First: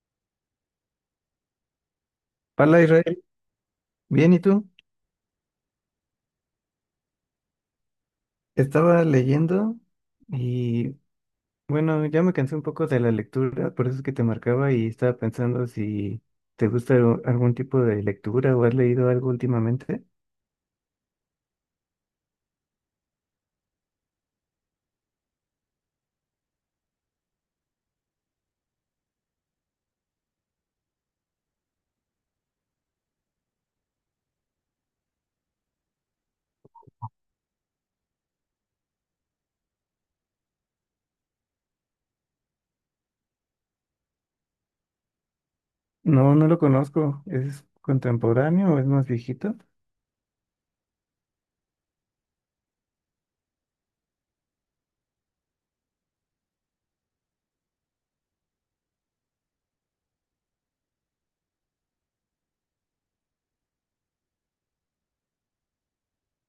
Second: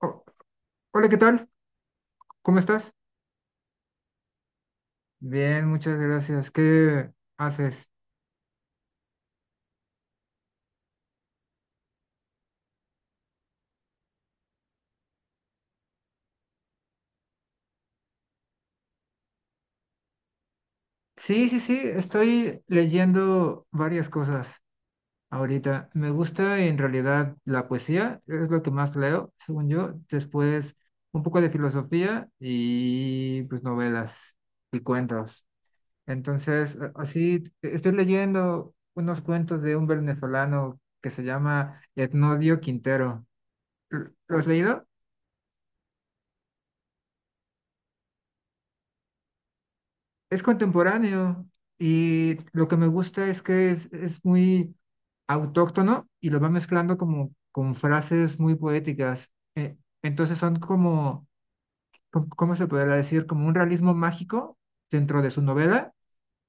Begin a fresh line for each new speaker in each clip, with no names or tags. Oh, hola, ¿qué tal? ¿Cómo
Hola
estás?
Israel, bien, ¿y tú?
Bien, muchas gracias. ¿Qué haces?
Estaba leyendo y bueno, ya me cansé un poco de la lectura, por eso es que te marcaba y estaba pensando si te gusta algún tipo de lectura o has leído algo últimamente.
Sí, sí, sí, estoy leyendo varias cosas ahorita. Me gusta en realidad la poesía, es lo que más leo, según yo. Después un poco de filosofía y pues novelas y cuentos. Entonces, así estoy leyendo unos cuentos de un venezolano que se llama Etnodio Quintero. ¿Lo has leído?
No, no lo conozco, ¿es contemporáneo o es más viejito?
Es contemporáneo y lo que me gusta es que es muy autóctono y lo va mezclando como con frases muy poéticas. Entonces son como, ¿cómo se podría decir? Como un realismo mágico dentro de su novela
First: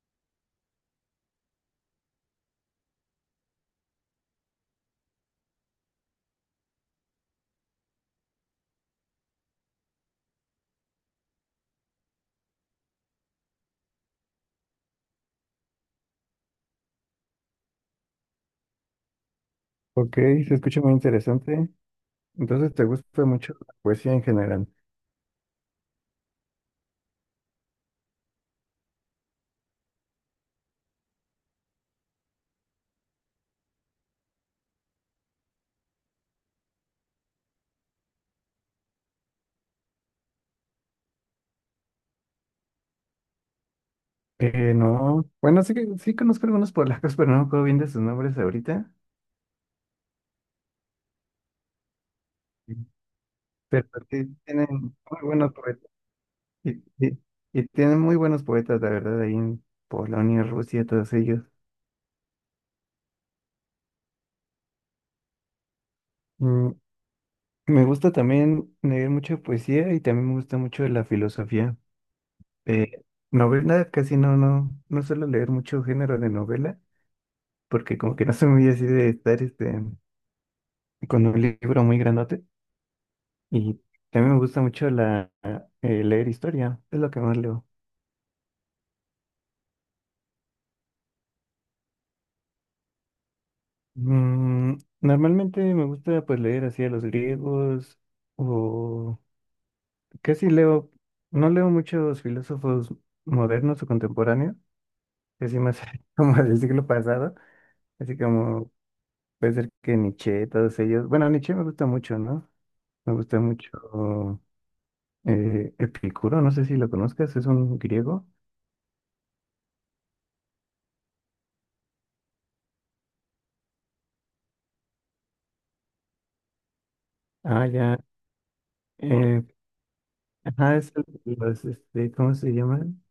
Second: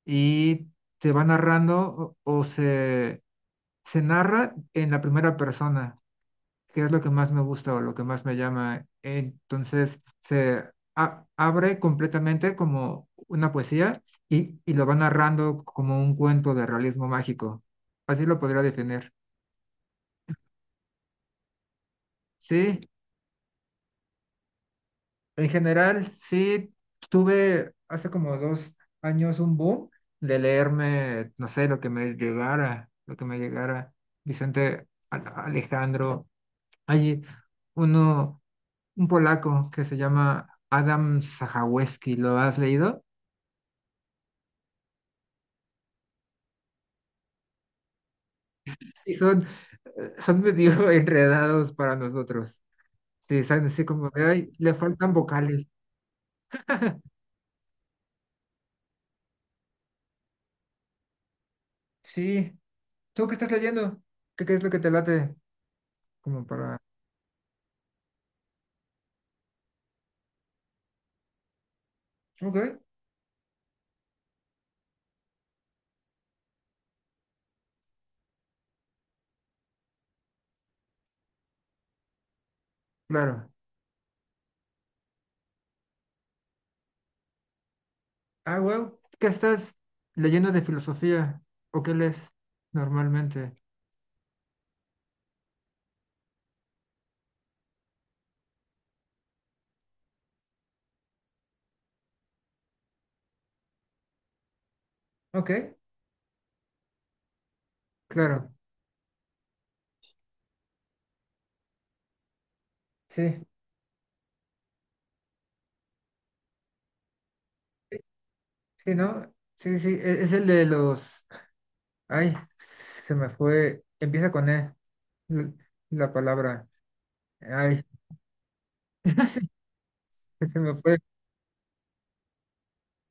y se va narrando o se narra en la primera persona que es lo que más me gusta o lo que más me llama. Entonces se abre completamente como una poesía y lo va narrando como un cuento de realismo mágico. Así lo podría definir.
Ok, se escucha muy interesante. Entonces,
Sí,
¿te gusta mucho la poesía en general?
en general, sí, tuve hace como dos años un boom de leerme, no sé, lo que me llegara, lo que me llegara. Vicente Alejandro, hay uno un polaco que se llama Adam Sajaweski, ¿lo has leído?
No, bueno, sí que sí conozco algunos polacos, pero no me acuerdo bien de sus nombres ahorita.
Sí, son, son medio enredados para nosotros.
Mm.
Sí, son así
Pero
como de,
sí
ay,
tienen
le faltan
muy buenos
vocales.
poetas. Y, y- y tienen muy buenos poetas, la verdad, ahí en Polonia, Rusia, todos ellos.
Sí, ¿tú qué estás leyendo? Qué es lo que te late? Como
Mm,
para...
me gusta también leer mucha poesía y también me gusta mucho la filosofía.
Ok,
Eh, novela, casi no, suelo leer mucho género de novela, porque como que no soy muy así de estar este, con un libro muy grandote.
claro.
Y también me gusta mucho leer historia, es lo que más leo.
Ah, wow. ¿Qué estás leyendo de filosofía? ¿O qué lees normalmente?
Mm, normalmente me gusta pues leer así a los griegos o... Casi leo, no leo muchos filósofos modernos o contemporáneos, así
Ok,
más como del siglo pasado, así
claro.
como puede ser que Nietzsche, todos ellos. Bueno, Nietzsche me gusta mucho, ¿no? Me gusta
Sí,
mucho Epicuro, no sé si lo conozcas, es un griego.
sí, ¿no? Sí, sí, es el de los. Ay, se me fue. Empieza con E, l- la palabra.
Ah,
Ay,
ya. eh,
sí, se me
ajá, es
fue.
¿cómo se llaman?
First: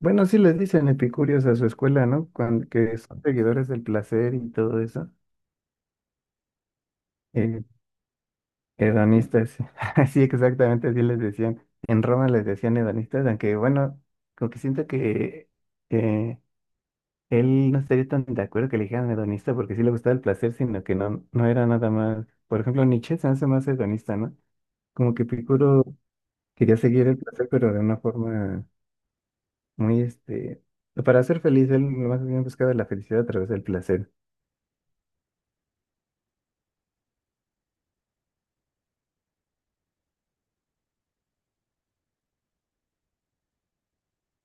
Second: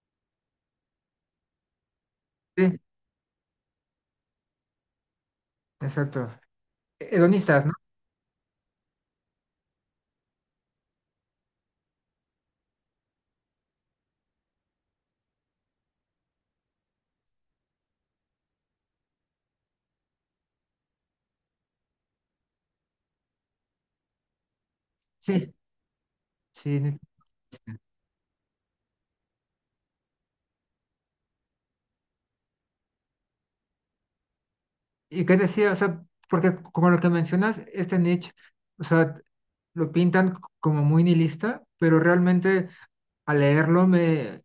Bueno, sí les dicen epicúreos a su escuela, ¿no? Cuando,
Sí,
que son seguidores del placer y todo eso.
exacto.
Eh,
Hedonistas, ¿no?
Hedonistas, sí, exactamente así les decían. En Roma les decían hedonistas, aunque bueno, como que siento que eh, él no estaría tan de acuerdo que le dijeran hedonista porque sí le gustaba el placer, sino que no, no era nada más. Por ejemplo, Nietzsche se hace más hedonista, ¿no? Como que
Sí,
Epicuro
sí,
quería seguir el
hedonista.
placer, pero de una forma muy, este, para ser feliz, él más bien buscaba la felicidad a través del placer.
¿Y qué decía? O sea, porque como lo que mencionas, este Nietzsche, o sea, lo pintan como muy nihilista, pero realmente al leerlo me,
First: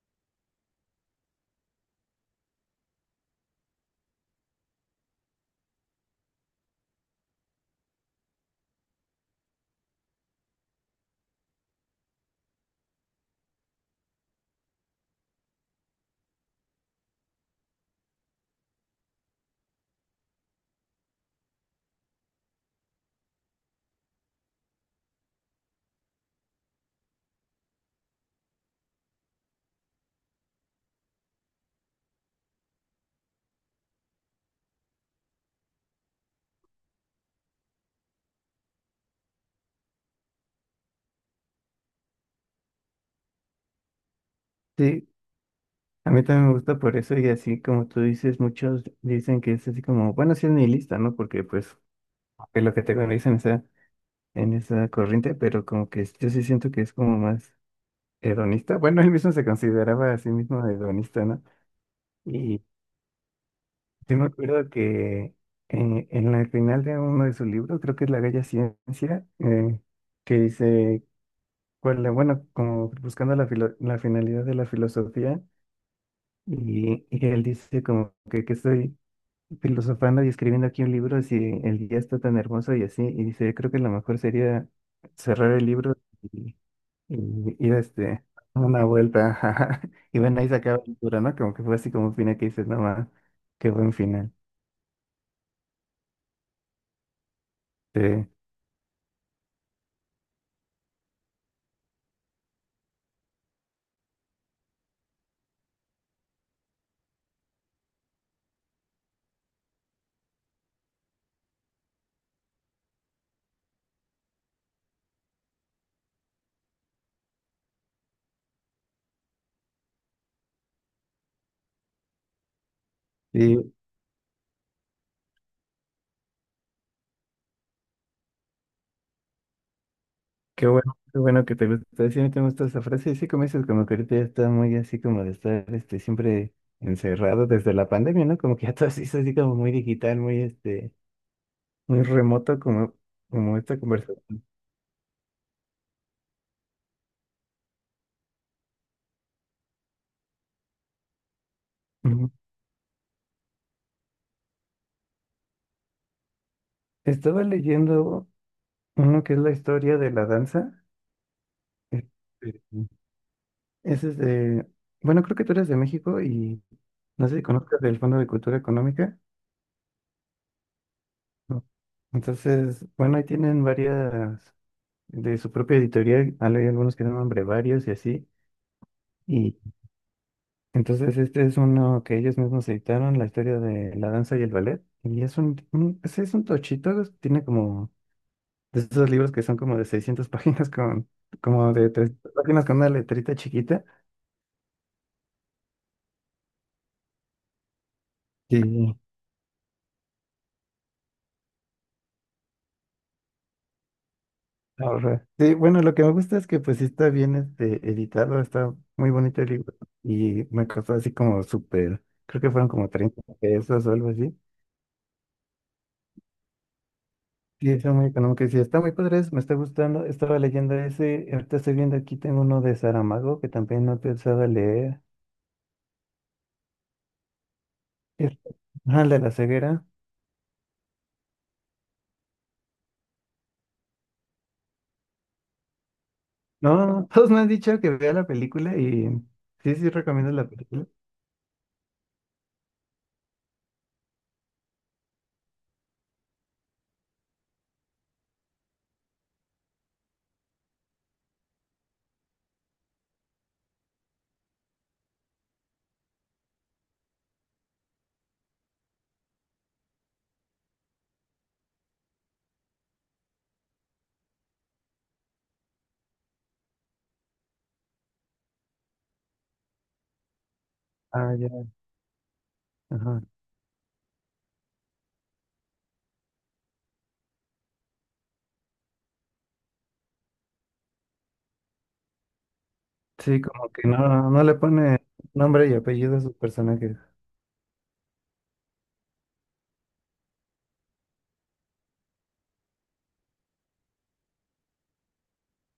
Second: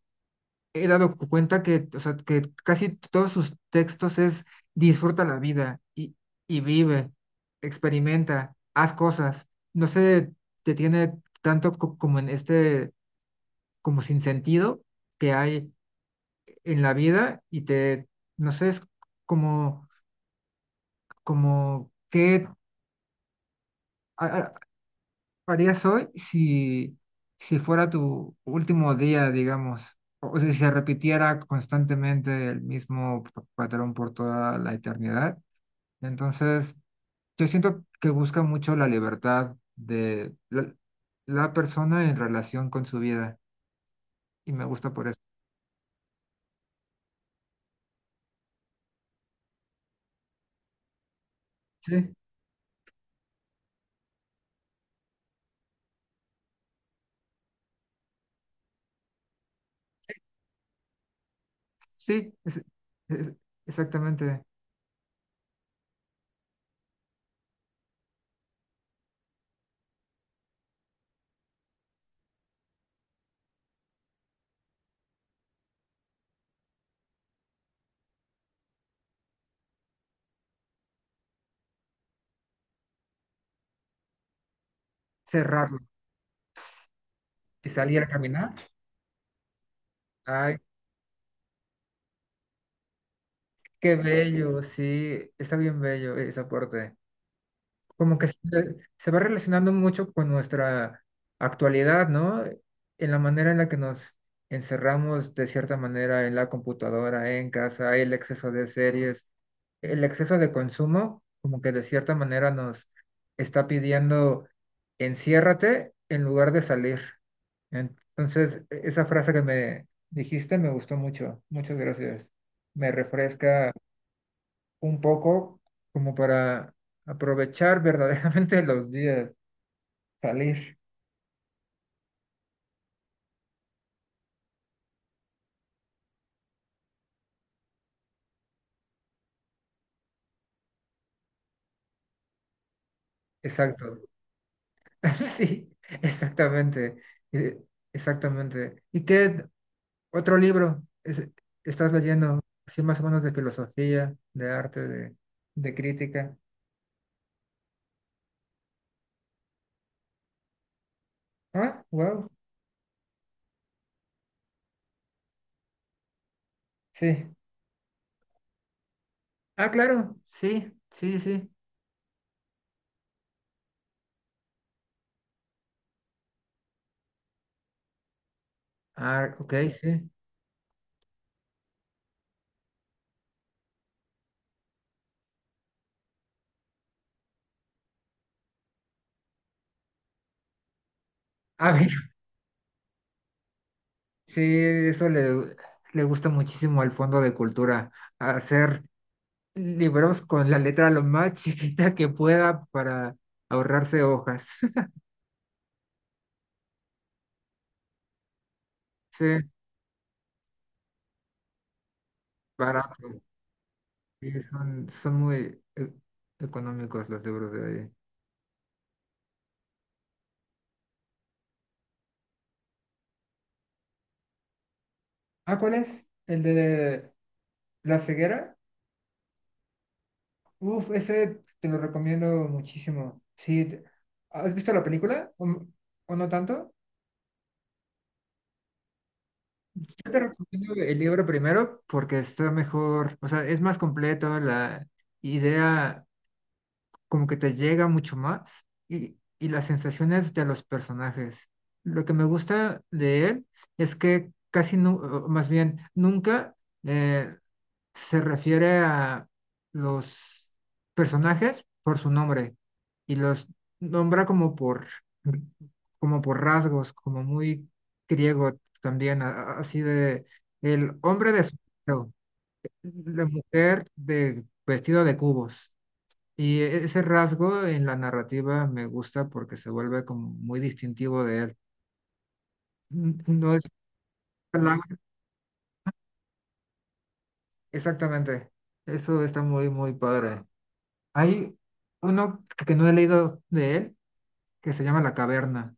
he dado cuenta que, o sea, que casi todos sus textos es disfruta la vida y vive, experimenta, haz cosas. No se detiene tanto como en este, como sin sentido que hay en la vida y te, no sé, es como, como que a- a- harías hoy si, si fuera tu último día, ¿digamos? O sea, si se repitiera constantemente el mismo patrón por toda la eternidad. Entonces, yo siento que busca mucho la libertad de la persona en relación con su vida y me gusta por
Sí,
eso.
a mí también me gusta por eso y así como tú dices, muchos dicen que es así como, bueno, sí es nihilista, ¿no? Porque pues
Sí,
es lo que te dicen en esa corriente, pero como que yo sí siento que es como más hedonista. Bueno, él mismo se consideraba a sí mismo hedonista, ¿no?
sí,
Y
es-
yo me
exactamente.
acuerdo que en la final de uno de sus libros, creo que es La Bella Ciencia, que dice, cuál, bueno, como buscando la, la finalidad de la filosofía, y él dice como que estoy filosofando y escribiendo aquí un libro si el día está tan hermoso y así, y dice, yo creo que lo mejor sería cerrar el
Cerrarlo
libro. Y
y
ir
salir a
este,
caminar.
a una vuelta, ajá. Y ven ahí se
Ay,
acaba la aventura, ¿no? Como que fue así como un final que dices, no más, qué buen
qué
final.
bello, sí, está bien bello ese aporte.
Sí,
Como que se va relacionando mucho con nuestra actualidad, ¿no? En la manera en la que nos encerramos de cierta manera en la computadora, en casa, el exceso de series, el exceso de consumo, como que de cierta manera nos está pidiendo enciérrate en lugar de salir. Entonces, esa frase que me dijiste me gustó mucho. Muchas gracias. Me
sí,
refresca un poco como para aprovechar verdaderamente los días, salir.
qué bueno que te gusta. Sí, a mí te gusta esa frase. Y sí, como dices, como que ahorita ya está muy así como de estar este, siempre encerrado desde la pandemia, ¿no? Como que ya todo se hizo así como muy digital, muy este, muy remoto, como, como esta
Exacto.
conversación.
Sí, exactamente. eh, Exactamente. ¿Y qué otro libro estás
Ujú.
leyendo? Así más o menos de filosofía, de arte, de crítica.
Estaba leyendo uno que es la historia de la danza.
Ah, wow.
Este, ese es de, bueno, creo que tú eres de México y no
Sí.
sé si conozcas del Fondo de Cultura Económica.
Ah, claro. Sí, sí, sí.
No. Entonces, bueno, ahí tienen varias de su propia editorial. Hay algunos que llaman brevarios y así.
Ah, ok,
Y
sí.
entonces este es uno que ellos mismos editaron, la historia de la danza y el ballet. Y es ese es un tochito, es- tiene como de esos libros que son como de 600 páginas con,
A
como
ver,
de 300 páginas con una letrita chiquita.
sí, eso le, le gusta muchísimo al Fondo de Cultura,
Sí.
hacer libros con la letra lo más chiquita que pueda para ahorrarse hojas.
Ahorra. Sí, bueno, lo que me gusta es que pues sí está bien este, editado, está muy
Sí,
bonito el libro y me costó así como súper, creo que fueron como
barato.
30 pesos o algo
Sí,
así.
son, son muy económicos los libros de
Sí,
ahí.
está muy económico y sí, está muy padre, es- me está gustando. Estaba leyendo ese, ahorita estoy viendo aquí, tengo uno de Saramago que también no pensaba leer.
Ah, ¿cuál es? ¿El de La
El,
ceguera?
ah, el de la ceguera.
Uf, ese te lo recomiendo muchísimo. Sí, ¿has visto la película? ¿O, o no tanto?
No, no, todos me han dicho que vea la película y sí, sí
Yo te
recomiendo la
recomiendo
película.
el libro primero porque está mejor, o sea, es más completo, la idea como que te llega mucho más y las sensaciones de los personajes. Lo que me gusta de él es que casi, o más bien, nunca eh, se refiere a los personajes por su nombre y los nombra como por, como por rasgos, como muy griego también, así de el hombre
Ah,
de
ya,
sombrero,
ajá.
la mujer de vestido de cubos. Y ese rasgo en la narrativa me gusta porque se vuelve como muy distintivo de él.
Sí,
No es
como que no, no le
palabra-
pone nombre y apellido a sus personajes.
exactamente. Eso está muy, muy padre. Hay uno que no he leído de él que se llama La Caverna.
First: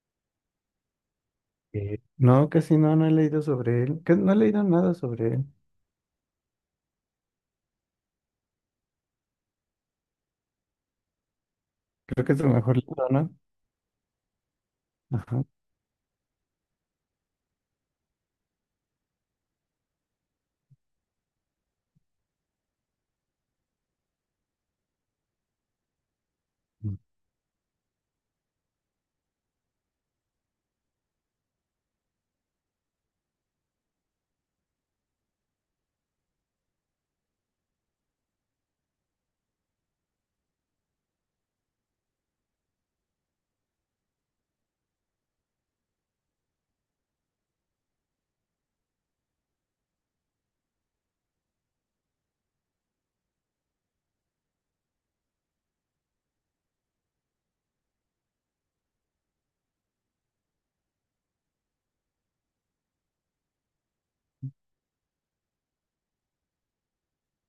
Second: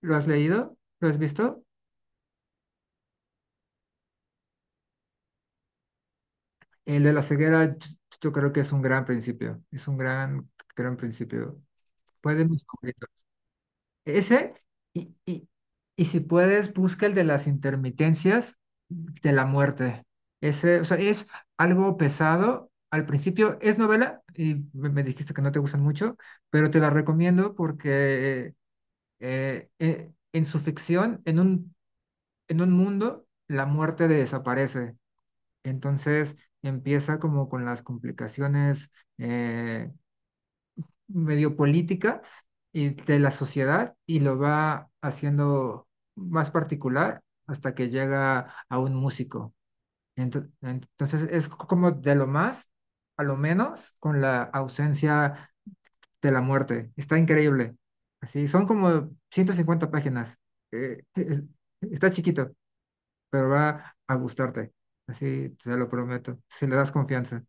¿Lo has leído? ¿Lo has visto?
No, casi no, no he leído sobre él. Que no he leído nada sobre él.
El de la ceguera, yo creo que es un gran principio. Es un gran, gran principio.
Creo que
Fue
es
de
su
mis
mejor libro,
favoritos.
¿no?
Ese, y,
Ajá.
y, y si puedes, busca el de las intermitencias de la muerte. Ese, o sea, es algo pesado. Al principio es novela, y me dijiste que no te gustan mucho, pero te la recomiendo porque en su ficción, en un mundo, la muerte desaparece. Entonces empieza como con las complicaciones eh, medio políticas y de la sociedad y lo va haciendo más particular hasta que llega a un músico. Entonces es como de lo más a lo menos con la ausencia de la muerte. Está increíble. Así, son como 150 páginas. Eh, es- Está chiquito, pero va a gustarte. Así te lo prometo, si le das confianza.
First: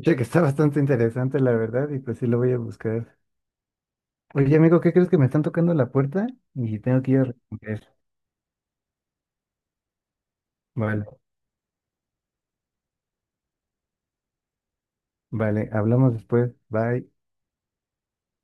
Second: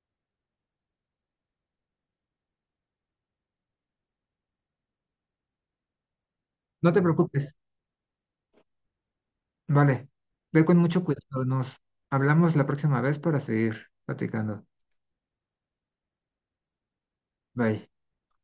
Oye, que está bastante interesante, la verdad, y pues sí lo voy a buscar. Oye, amigo, ¿qué crees que me están tocando la puerta? Y
No te
tengo que ir a
preocupes.
responder.
Vale, ve con mucho
Vale,
cuidado. Nos hablamos la próxima vez para seguir platicando.
vale, hablamos después. Bye.
Bye.